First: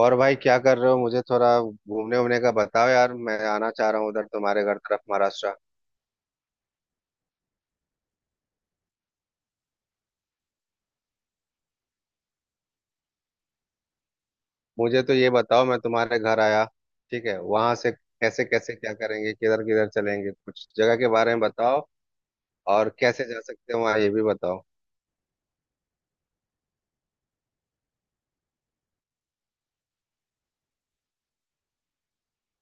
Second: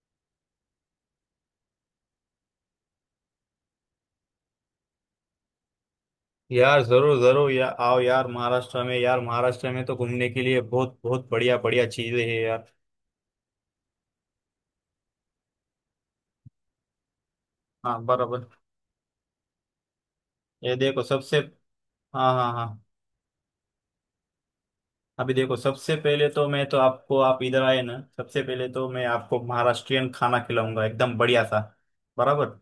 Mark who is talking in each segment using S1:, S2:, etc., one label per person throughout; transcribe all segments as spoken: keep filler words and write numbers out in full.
S1: और भाई क्या कर रहे हो? मुझे थोड़ा घूमने वूमने का बताओ यार। मैं आना चाह रहा हूँ उधर तुम्हारे घर तरफ, महाराष्ट्र।
S2: यार जरूर जरूर यार आओ। यार महाराष्ट्र में यार महाराष्ट्र में तो घूमने के लिए बहुत बहुत बढ़िया बढ़िया चीजें हैं यार।
S1: मुझे तो ये बताओ, मैं तुम्हारे घर आया, ठीक है, वहां से
S2: हाँ,
S1: कैसे
S2: बराबर।
S1: कैसे क्या करेंगे, किधर किधर चलेंगे, कुछ
S2: ये
S1: जगह
S2: देखो
S1: के बारे
S2: सबसे
S1: में बताओ।
S2: हाँ, हाँ, हाँ।
S1: और कैसे जा सकते हैं वहाँ, ये भी बताओ।
S2: अभी देखो सबसे पहले तो मैं तो आपको आप इधर आए ना, सबसे पहले तो मैं आपको महाराष्ट्रियन खाना खिलाऊंगा एकदम बढ़िया सा। बराबर।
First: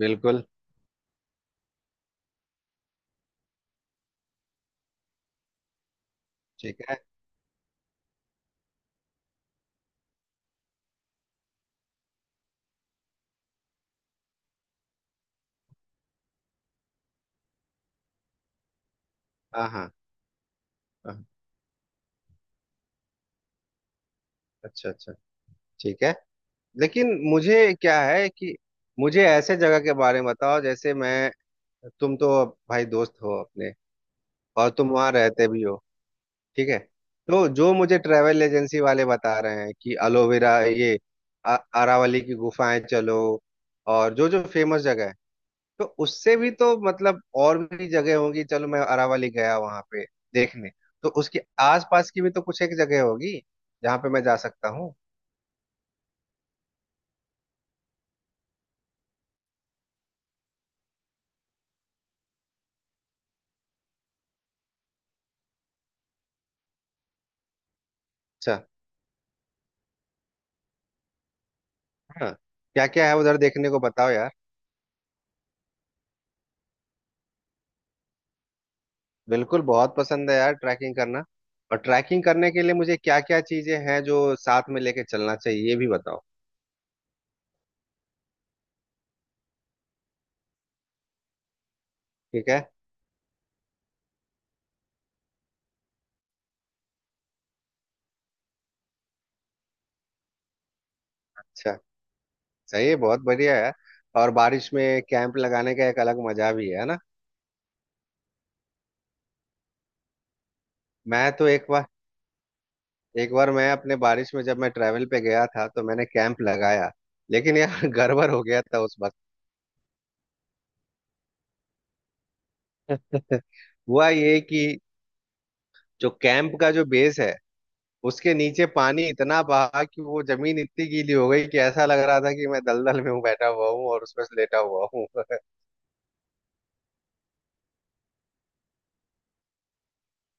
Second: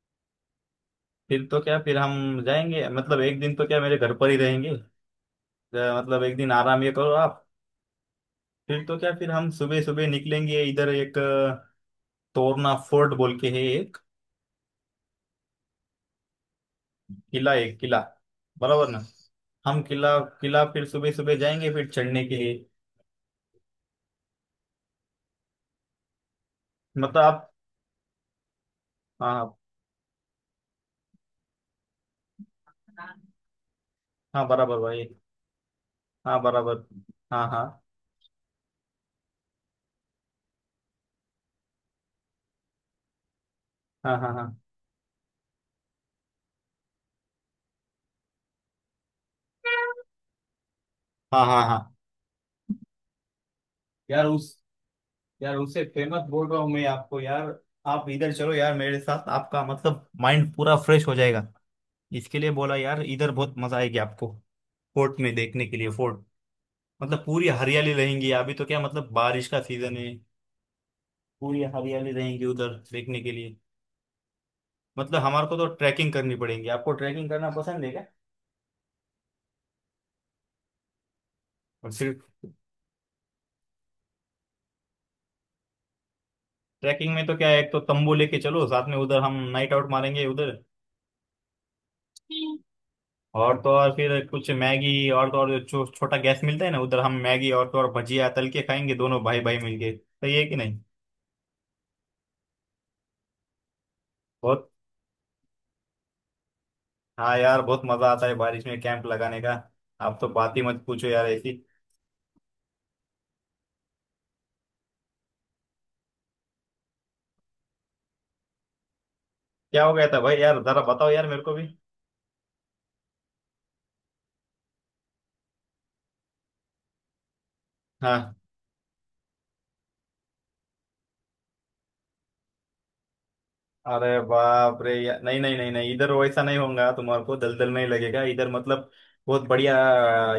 S1: बिल्कुल।
S2: फिर तो क्या, फिर हम जाएंगे मतलब एक दिन तो क्या मेरे घर पर ही रहेंगे अ, मतलब एक दिन
S1: ठीक
S2: आराम ये
S1: है।
S2: करो आप। फिर तो क्या, फिर हम सुबह सुबह निकलेंगे इधर एक अ, तोरना फोर्ट बोल के है। किला, एक किला। बराबर ना?
S1: हाँ
S2: हम
S1: हाँ
S2: किला किला फिर सुबह
S1: हाँ,
S2: सुबह जाएंगे फिर चढ़ने के लिए।
S1: अच्छा अच्छा। ठीक है। लेकिन
S2: मतलब आप
S1: मुझे क्या है कि मुझे ऐसे
S2: हाँ,
S1: जगह के बारे में बताओ जैसे मैं, तुम तो भाई दोस्त
S2: हाँ,
S1: हो अपने,
S2: हाँ,
S1: और
S2: बराबर
S1: तुम
S2: भाई।
S1: वहाँ रहते भी हो।
S2: हाँ,
S1: ठीक है।
S2: बराबर।
S1: तो
S2: हाँ,
S1: जो
S2: हाँ,
S1: मुझे ट्रैवल एजेंसी वाले बता रहे हैं कि एलोवेरा, ये अ- अरावली की गुफाएं, चलो, और
S2: हाँ,
S1: जो
S2: हाँ,
S1: जो
S2: हाँ,
S1: फेमस जगह है, तो उससे भी तो मतलब और भी जगह होगी। चलो, मैं अरावली गया वहां पे देखने, तो उसके
S2: हाँ, हाँ, हाँ।
S1: आसपास की भी तो कुछ एक जगह होगी जहाँ पे मैं
S2: यार
S1: जा
S2: उस
S1: सकता हूँ।
S2: यार उससे फेमस बोल रहा हूँ मैं आपको यार। आप इधर चलो यार मेरे साथ, आपका मतलब माइंड पूरा फ्रेश हो जाएगा। इसके लिए बोला यार, इधर बहुत मजा आएगी आपको। फोर्ट में देखने के लिए फोर्ट। मतलब पूरी हरियाली रहेंगी, अभी
S1: अच्छा।
S2: तो क्या मतलब बारिश का सीजन है। पूरी हरियाली
S1: हाँ।
S2: रहेंगी उधर
S1: क्या क्या है
S2: देखने के
S1: उधर
S2: लिए।
S1: देखने को बताओ यार।
S2: मतलब हमारे को तो ट्रैकिंग करनी पड़ेगी। आपको ट्रैकिंग करना पसंद है क्या?
S1: बिल्कुल, बहुत पसंद है यार ट्रैकिंग करना। और
S2: और सिर्फ
S1: ट्रैकिंग करने के लिए मुझे क्या क्या चीजें हैं जो साथ में लेके चलना चाहिए, ये भी बताओ।
S2: ट्रैकिंग में तो क्या है, एक तो तंबू लेके चलो साथ में, उधर हम नाइट आउट मारेंगे उधर।
S1: ठीक है।
S2: और तो और फिर कुछ मैगी, और तो और जो छो, छोटा गैस मिलता है ना, उधर हम मैगी और तो और भजिया तल के खाएंगे, दोनों भाई भाई मिलके। सही है कि नहीं?
S1: अच्छा। सही है, बहुत बढ़िया है। और
S2: बहुत।
S1: बारिश में कैंप लगाने का एक अलग मजा भी है ना।
S2: हाँ यार, बहुत मजा आता है बारिश में कैंप लगाने का। आप तो बात ही मत पूछो यार
S1: मैं तो
S2: ऐसी।
S1: एक बार एक बार मैं अपने बारिश में, जब मैं ट्रैवल पे गया था, तो मैंने कैंप लगाया, लेकिन यार गड़बड़ हो गया था उस वक्त।
S2: क्या हो गया था भाई? यार जरा बताओ यार मेरे को भी।
S1: हुआ ये कि जो कैंप का जो बेस है, उसके
S2: हाँ।
S1: नीचे पानी इतना बहा कि वो जमीन इतनी गीली हो गई कि ऐसा लग रहा था कि मैं दलदल में हूँ, बैठा हुआ हूँ और
S2: अरे
S1: उसमें से लेटा
S2: बाप
S1: हुआ
S2: रे!
S1: हूँ।
S2: या- नहीं, नहीं, नहीं, नहीं, इधर वैसा नहीं होगा। तुम्हारे को दलदल में ही लगेगा इधर मतलब। बहुत बढ़िया।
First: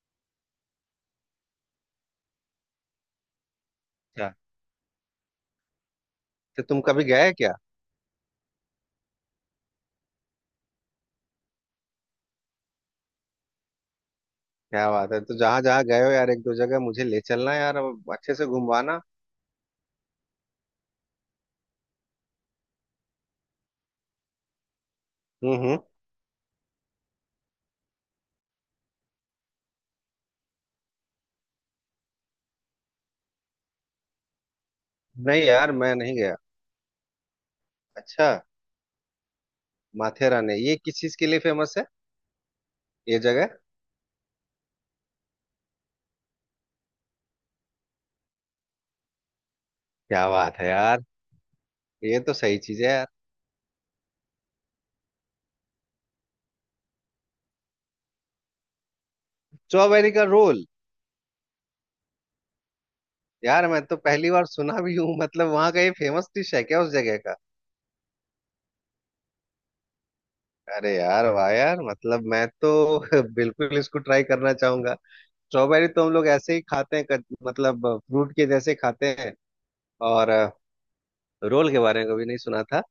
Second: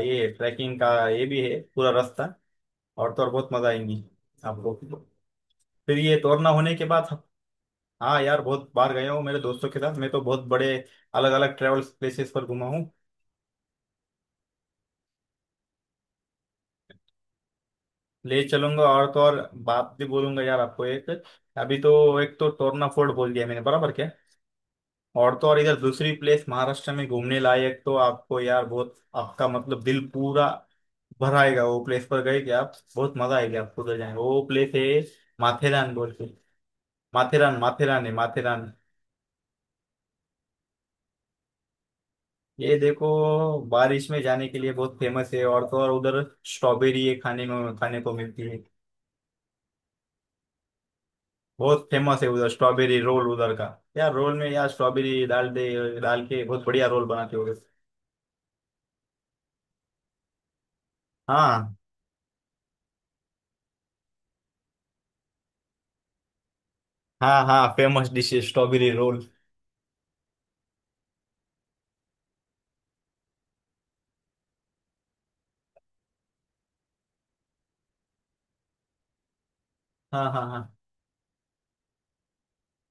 S2: ये ट्रैकिंग का ये भी है पूरा रास्ता। और तो और बहुत मजा आएंगी
S1: अच्छा।
S2: आपको। फिर ये तोरना
S1: तो
S2: होने
S1: तुम
S2: के
S1: कभी
S2: बाद
S1: गए क्या?
S2: हाँ यार, बहुत बार गया हूँ मेरे दोस्तों के साथ। मैं तो बहुत बड़े अलग अलग ट्रेवल प्लेसेस पर घुमा हूँ।
S1: क्या बात है! तो जहां जहां गए हो यार, एक दो जगह मुझे ले चलना यार, अब अच्छे
S2: ले
S1: से
S2: चलूंगा,
S1: घुमवाना।
S2: और तो और बात भी बोलूंगा यार आपको एक। अभी तो एक तो तोरना फोर्ट बोल दिया मैंने, बराबर क्या? और तो
S1: हम्म
S2: और इधर
S1: हम्म।
S2: दूसरी प्लेस महाराष्ट्र में घूमने लायक तो आपको यार बहुत, आपका मतलब दिल पूरा भरा आएगा। वो प्लेस पर गए क्या आप? बहुत मजा आएगी आपको उधर जाएंगे, वो प्लेस है
S1: नहीं यार,
S2: माथेरान
S1: मैं
S2: बोल
S1: नहीं
S2: के।
S1: गया।
S2: माथेरान, माथेरान है
S1: अच्छा।
S2: माथेरान।
S1: माथेरान है, ये किस चीज के लिए फेमस है
S2: ये देखो
S1: ये जगह?
S2: बारिश में जाने के लिए बहुत फेमस है, और तो और उधर स्ट्रॉबेरी है खाने में, खाने को मिलती है।
S1: क्या बात है यार!
S2: बहुत
S1: ये
S2: फेमस है
S1: तो
S2: उधर
S1: सही चीज है
S2: स्ट्रॉबेरी
S1: यार।
S2: रोल उधर का। यार रोल में यार स्ट्रॉबेरी डाल दे, डाल के बहुत बढ़िया रोल बनाते हो।
S1: स्ट्रॉबेरी का रोल?
S2: हाँ,
S1: यार मैं तो पहली बार सुना भी हूँ। मतलब वहाँ का ये फेमस डिश है क्या उस जगह का?
S2: हाँ, हाँ, फेमस डिश है स्ट्रॉबेरी रोल।
S1: अरे यार वाह यार! मतलब मैं तो बिल्कुल इसको ट्राई करना चाहूंगा। स्ट्रॉबेरी तो हम लोग ऐसे ही खाते हैं, कट- मतलब फ्रूट के जैसे खाते हैं।
S2: हाँ,
S1: और
S2: हाँ,
S1: अ,
S2: हाँ,
S1: रोल के बारे में कभी नहीं सुना था।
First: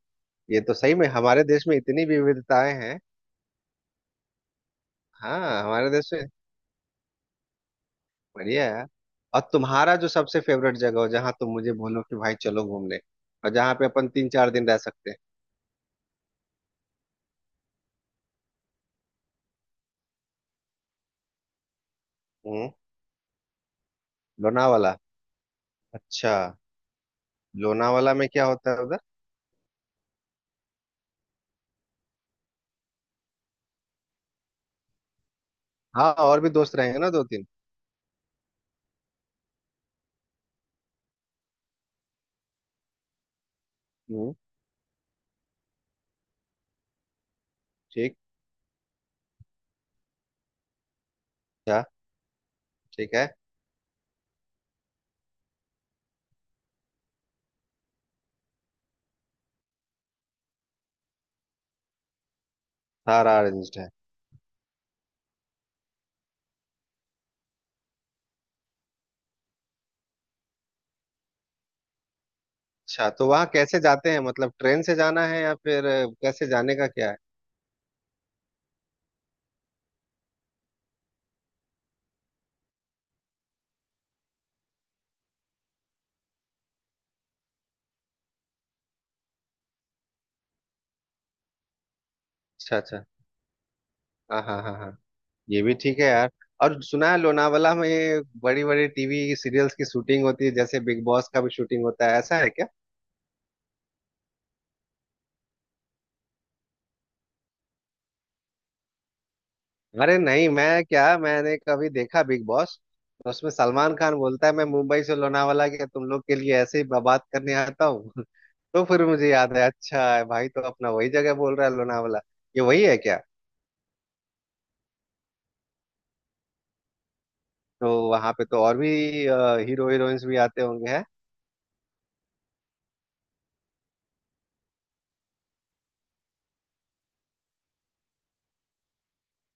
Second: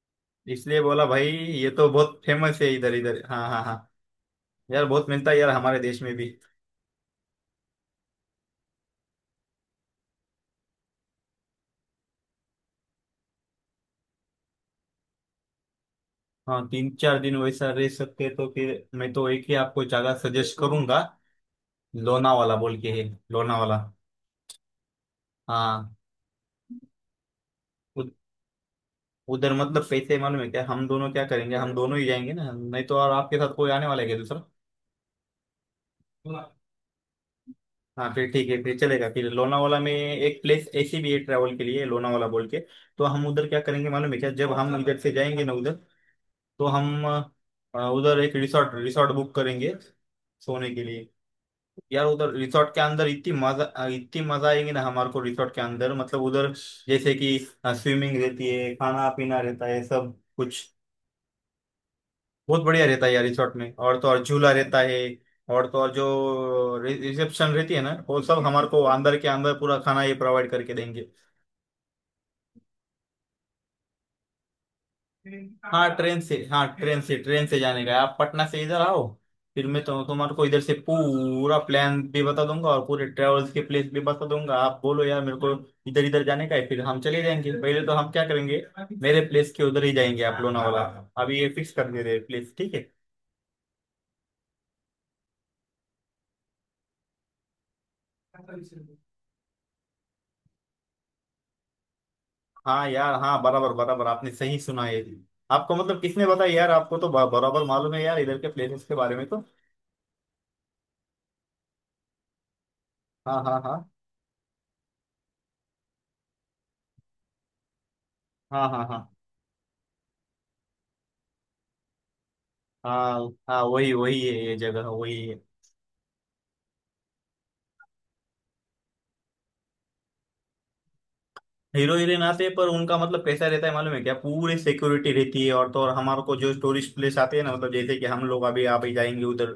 S1: ये तो
S2: इसलिए
S1: सही
S2: बोला
S1: में
S2: भाई,
S1: हमारे देश
S2: ये
S1: में
S2: तो
S1: इतनी
S2: बहुत फेमस है
S1: विविधताएं
S2: इधर
S1: हैं।
S2: इधर। हाँ, हाँ, हाँ। यार बहुत मिलता है यार
S1: हाँ
S2: हमारे
S1: हमारे
S2: देश
S1: देश
S2: में
S1: में।
S2: भी।
S1: बढ़िया है। और तुम्हारा जो सबसे फेवरेट जगह हो, जहाँ तुम मुझे बोलो कि भाई चलो घूमने, और जहाँ पे अपन तीन चार दिन रह सकते हैं।
S2: हाँ, तीन चार दिन वैसा रह सकते हैं तो फिर मैं तो एक ही आपको जगह सजेस्ट करूंगा, लोनावाला
S1: हम्म।
S2: बोल के है। लोनावाला।
S1: लोनावाला।
S2: हाँ।
S1: अच्छा।
S2: उ-
S1: लोनावाला में क्या होता है उधर?
S2: उधर मतलब पैसे मालूम है क्या? हम दोनों क्या करेंगे? हम दोनों ही जाएंगे ना, नहीं तो और आपके साथ कोई आने वाला है क्या दूसरा?
S1: हाँ, और भी दोस्त रहेंगे ना, दो तीन।
S2: हाँ फिर ठीक है, फिर चलेगा। फिर लोनावाला में एक प्लेस ऐसी भी है ट्रैवल के लिए, लोनावाला बोल के। तो हम उधर क्या करेंगे मालूम है क्या?
S1: हम्म।
S2: जब हम इधर से जाएंगे ना उधर, तो हम अ,
S1: ठीक।
S2: उधर एक रिसोर्ट रिसोर्ट बुक करेंगे सोने के लिए।
S1: अच्छा।
S2: यार उधर रिसोर्ट के अंदर
S1: ठीक है।
S2: इतनी मजा, इतनी मजा आएगी ना हमारे को, रिसोर्ट के अंदर मतलब उधर, जैसे कि स्विमिंग रहती है, खाना पीना रहता है सब कुछ। बहुत बढ़िया रहता है यार
S1: सारा
S2: रिसोर्ट
S1: अरेंज्ड
S2: में,
S1: है।
S2: और तो और झूला रहता है। और तो और जो रिसेप्शन रहती है ना, वो सब हमारे को अंदर के अंदर पूरा खाना ये प्रोवाइड करके देंगे।
S1: अच्छा, तो वहाँ कैसे जाते हैं? मतलब ट्रेन से जाना है या फिर
S2: हाँ,
S1: अ,
S2: ट्रेन से,
S1: कैसे
S2: हाँ
S1: जाने का
S2: ट्रेन
S1: क्या है?
S2: से, ट्रेन से जाने का है। आप पटना से इधर आओ, फिर मैं तो तुम्हारे को इधर से पूरा प्लान भी बता दूंगा और पूरे ट्रेवल्स के प्लेस भी बता दूंगा। आप बोलो यार मेरे को, इधर इधर जाने का है, फिर हम चले जाएंगे। पहले तो हम क्या करेंगे, मेरे प्लेस के उधर ही जाएंगे आप, लोनावाला। अभी ये फिक्स कर दे रहे प्लेस, ठीक
S1: अच्छा
S2: है।
S1: अच्छा। हाँ हाँ हाँ हाँ। ये भी ठीक है यार। और सुना है लोनावाला में बड़ी बड़ी टीवी सीरियल्स की शूटिंग होती है, जैसे बिग बॉस का भी शूटिंग होता है, ऐसा है क्या?
S2: हाँ यार, हाँ बराबर, बराबर, आपने सही सुना है। आपको मतलब किसने बताया यार? आपको तो ब- बराबर मालूम है यार इधर के प्लेसेस के बारे में तो।
S1: अरे नहीं, मैं क्या, मैंने कभी देखा बिग बॉस, तो
S2: हाँ,
S1: उसमें
S2: हाँ, हाँ,
S1: सलमान खान बोलता है, मैं मुंबई से लोनावाला गया तुम लोग के लिए ऐसे ही बात करने आता हूँ।
S2: हाँ,
S1: तो
S2: हाँ, हाँ,
S1: फिर मुझे याद है, अच्छा है भाई, तो अपना वही जगह बोल रहा है, लोनावाला। ये वही है
S2: हाँ,
S1: क्या?
S2: हाँ, वही वही है ये जगह, वही है।
S1: तो वहां पे तो और भी अ, हीरो हीरोइंस भी आते होंगे हैं।
S2: हीरो हीरोइन आते हैं पर उनका मतलब कैसा रहता है मालूम है क्या? पूरी सिक्योरिटी रहती है, और तो और हमारे को जो टूरिस्ट प्लेस आते हैं ना, मतलब जैसे कि हम लोग अभी आप ही जाएंगे उधर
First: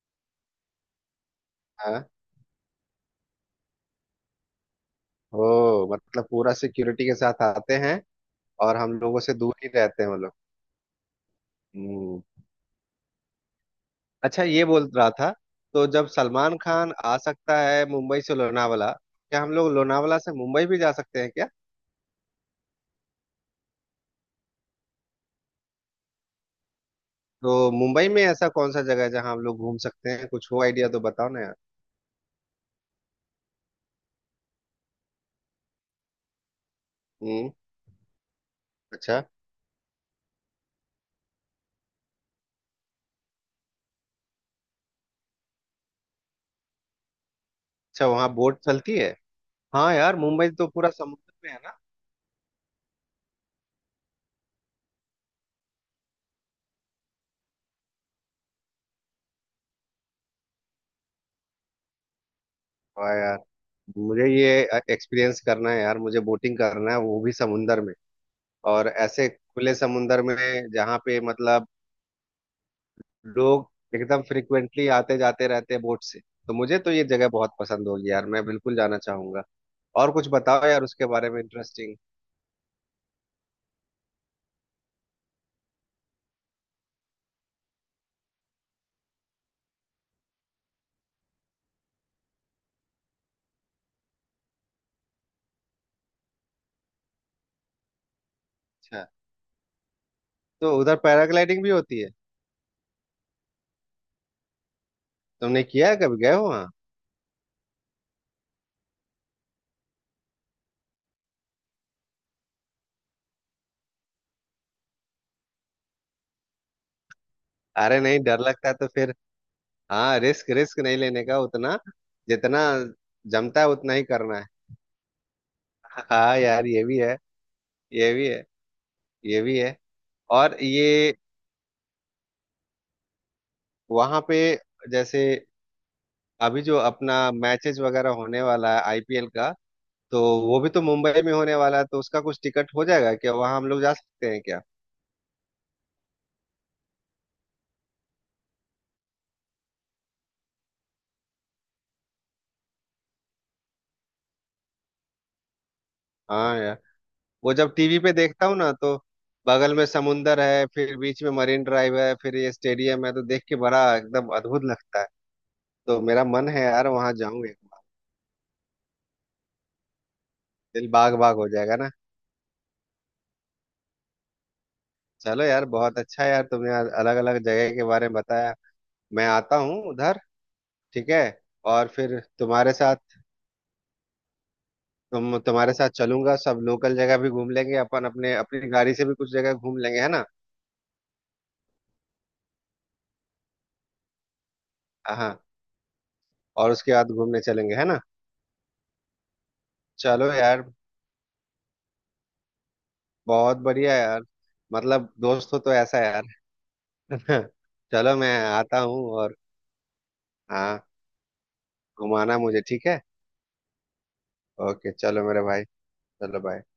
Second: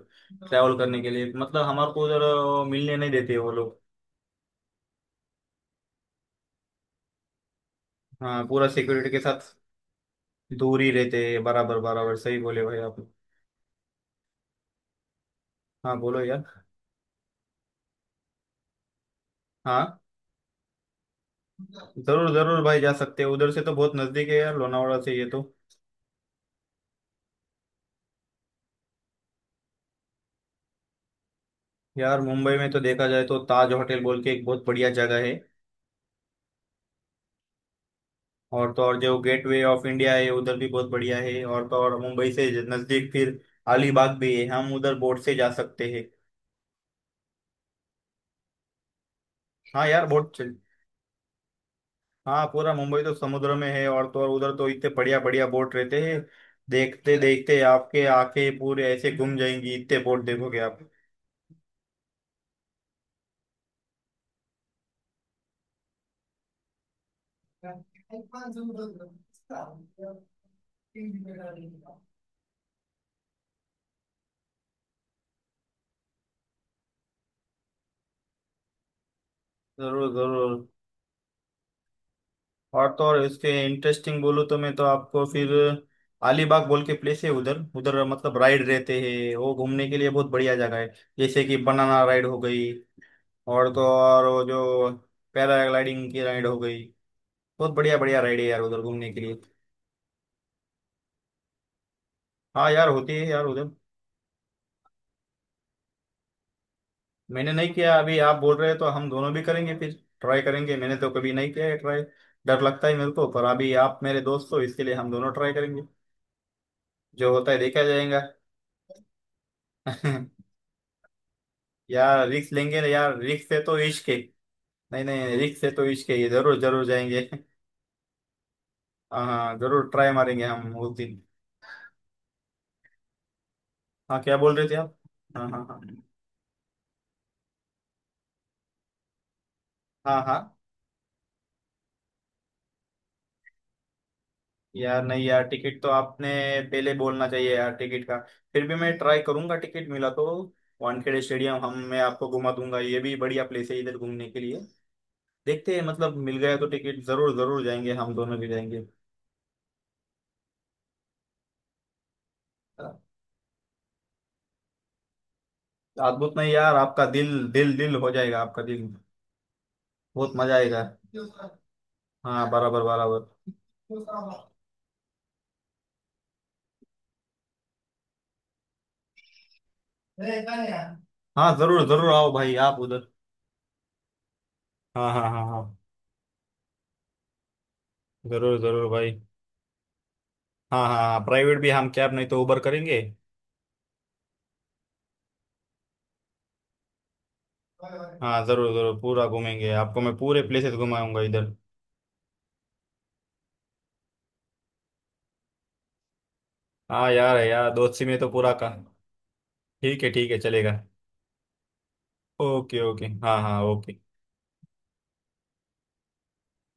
S2: ट्रैवल करने के लिए, मतलब हमारे को
S1: हाँ।
S2: उधर अ, मिलने नहीं देते वो लोग।
S1: ओ, मतलब पूरा सिक्योरिटी के साथ आते हैं।
S2: हाँ, पूरा
S1: और हम
S2: सिक्योरिटी के
S1: लोगों से
S2: साथ
S1: दूर ही रहते हैं वो लोग।
S2: दूर ही रहते हैं, बराबर, बराबर,
S1: हम्म।
S2: सही बोले भाई आप।
S1: अच्छा, ये बोल रहा था, तो
S2: हाँ
S1: जब
S2: बोलो
S1: सलमान
S2: यार।
S1: खान आ सकता है मुंबई से लोनावला, क्या हम लोग
S2: हाँ,
S1: लोनावला से मुंबई भी जा सकते हैं क्या?
S2: जरूर जरूर भाई, जा सकते हैं। उधर से तो बहुत नजदीक है यार लोनावाड़ा से ये तो।
S1: तो मुंबई में ऐसा कौन सा जगह है जहाँ हम लोग घूम सकते हैं? कुछ हो आइडिया तो बताओ ना यार।
S2: यार मुंबई में तो देखा जाए तो ताज होटल बोल के एक बहुत बढ़िया जगह है।
S1: हम्म।
S2: और तो और जो
S1: अच्छा।
S2: गेटवे ऑफ इंडिया है उधर भी बहुत बढ़िया है। और तो और मुंबई से नजदीक फिर अलीबाग भी है, हम उधर बोट से जा सकते हैं।
S1: अच्छा, वहाँ बोट चलती है?
S2: हाँ
S1: हाँ
S2: यार,
S1: यार,
S2: बोट
S1: मुंबई
S2: चल
S1: तो पूरा समुद्र में है ना।
S2: हाँ, पूरा मुंबई तो समुद्र में है, और तो और उधर तो इतने बढ़िया बढ़िया बोट रहते हैं। देखते देखते आपके आंखें पूरे ऐसे घूम जाएंगी, इतने बोट देखोगे आप।
S1: हाँ यार। मुझे ये एक्सपीरियंस करना है यार, मुझे बोटिंग करना है, वो भी समुंदर में, और ऐसे खुले समुंदर में, जहाँ पे मतलब लोग एकदम फ्रिक्वेंटली आते जाते रहते हैं बोट से। तो मुझे तो ये जगह बहुत पसंद होगी यार, मैं बिल्कुल जाना चाहूंगा।
S2: जरूर
S1: और कुछ
S2: जरूर।
S1: बताओ यार उसके बारे में इंटरेस्टिंग।
S2: और तो और इसके इंटरेस्टिंग बोलूँ तो मैं तो आपको फिर, अलीबाग बोल के प्लेस है उधर, उधर मतलब राइड रहते हैं वो घूमने के लिए, बहुत बढ़िया जगह है। जैसे कि बनाना राइड हो गई, और तो और वो जो पैराग्लाइडिंग की राइड हो गई, बहुत बढ़िया बढ़िया राइड है यार उधर
S1: अच्छा,
S2: घूमने के लिए।
S1: तो उधर पैराग्लाइडिंग भी होती है?
S2: हाँ यार, होती है यार उधर।
S1: तुमने किया है, कभी गए हो वहाँ?
S2: मैंने नहीं किया, अभी आप बोल रहे हैं तो हम दोनों भी करेंगे फिर, ट्राई करेंगे। मैंने तो कभी नहीं किया है ट्राई। डर लगता है मेरे को, पर अभी आप मेरे दोस्त हो इसके लिए हम दोनों ट्राई करेंगे, जो होता है देखा
S1: अरे नहीं,
S2: जाएगा।
S1: डर लगता है तो फिर। हाँ, रिस्क रिस्क नहीं लेने का उतना,
S2: यार रिक्स
S1: जितना
S2: लेंगे ना यार, रिक्स से
S1: जमता है
S2: तो
S1: उतना ही
S2: इश्क है।
S1: करना है।
S2: नहीं, नहीं, रिक्स से तो इश्क है, ये
S1: हाँ
S2: जरूर
S1: यार,
S2: जरूर
S1: ये भी है,
S2: जाएंगे।
S1: ये भी है,
S2: हाँ,
S1: ये
S2: हाँ,
S1: भी है।
S2: जरूर ट्राई मारेंगे
S1: और
S2: हम उस
S1: ये,
S2: दिन। हाँ,
S1: वहाँ
S2: क्या
S1: पे,
S2: बोल रहे थे आप?
S1: जैसे
S2: हाँ, हाँ, हाँ,
S1: अभी जो अपना मैचेस वगैरह होने वाला है आई पी एल का,
S2: हाँ,
S1: तो
S2: हाँ,
S1: वो भी तो मुंबई में होने वाला है, तो उसका कुछ टिकट हो जाएगा क्या, वहां हम लोग जा सकते हैं क्या?
S2: यार नहीं यार, टिकट तो आपने पहले बोलना चाहिए यार टिकट का। फिर भी मैं ट्राई करूंगा, टिकट मिला तो वानखेड़े स्टेडियम हम मैं आपको घुमा दूंगा, ये भी बढ़िया प्लेस है इधर घूमने के लिए। देखते हैं, मतलब मिल गया
S1: हाँ
S2: तो
S1: यार,
S2: टिकट जरूर
S1: वो
S2: जरूर
S1: जब
S2: जाएंगे,
S1: टीवी पे
S2: हम दोनों
S1: देखता
S2: भी
S1: हूँ ना,
S2: जाएंगे।
S1: तो बगल में समुंदर है, फिर बीच में मरीन ड्राइव है, फिर ये स्टेडियम है, तो देख के बड़ा एकदम अद्भुत लगता है। तो मेरा
S2: अद्भुत
S1: मन
S2: नहीं
S1: है
S2: यार,
S1: यार
S2: आपका
S1: वहां
S2: दिल
S1: जाऊं एक
S2: दिल
S1: बार।
S2: दिल हो जाएगा, आपका दिल बहुत मजा आएगा।
S1: दिल बाग बाग हो जाएगा ना।
S2: हाँ, बराबर, बराबर।
S1: चलो यार, बहुत अच्छा है यार, तुमने अलग अलग जगह के बारे में बताया। मैं आता हूँ उधर, ठीक है,
S2: हाँ, जरूर
S1: और
S2: जरूर
S1: फिर
S2: आओ भाई
S1: तुम्हारे
S2: आप
S1: साथ,
S2: उधर। हाँ, हाँ,
S1: तुम
S2: हाँ,
S1: तुम्हारे
S2: हाँ,
S1: साथ चलूंगा, सब लोकल जगह भी घूम लेंगे अपन, अपने
S2: जरूर
S1: अपनी
S2: जरूर
S1: गाड़ी से भी
S2: भाई।
S1: कुछ जगह घूम लेंगे, है ना।
S2: हाँ, हाँ, हाँ, प्राइवेट भी हम कैब, नहीं तो उबर करेंगे।
S1: हाँ। और उसके बाद घूमने चलेंगे है ना।
S2: हाँ, जरूर जरूर, पूरा घूमेंगे, आपको मैं
S1: चलो
S2: पूरे
S1: यार,
S2: प्लेसेस घुमाऊंगा इधर।
S1: बहुत बढ़िया यार, मतलब दोस्त हो तो ऐसा यार।
S2: हाँ
S1: है
S2: यार
S1: ना।
S2: है यार, दोस्ती
S1: चलो,
S2: में तो
S1: मैं
S2: पूरा का।
S1: आता हूँ और।
S2: ठीक है, ठीक है, चलेगा।
S1: हाँ। घुमाना मुझे,
S2: ओके,
S1: ठीक है।
S2: ओके, हाँ, हाँ, ओके।
S1: ओके, चलो मेरे भाई, चलो बाय।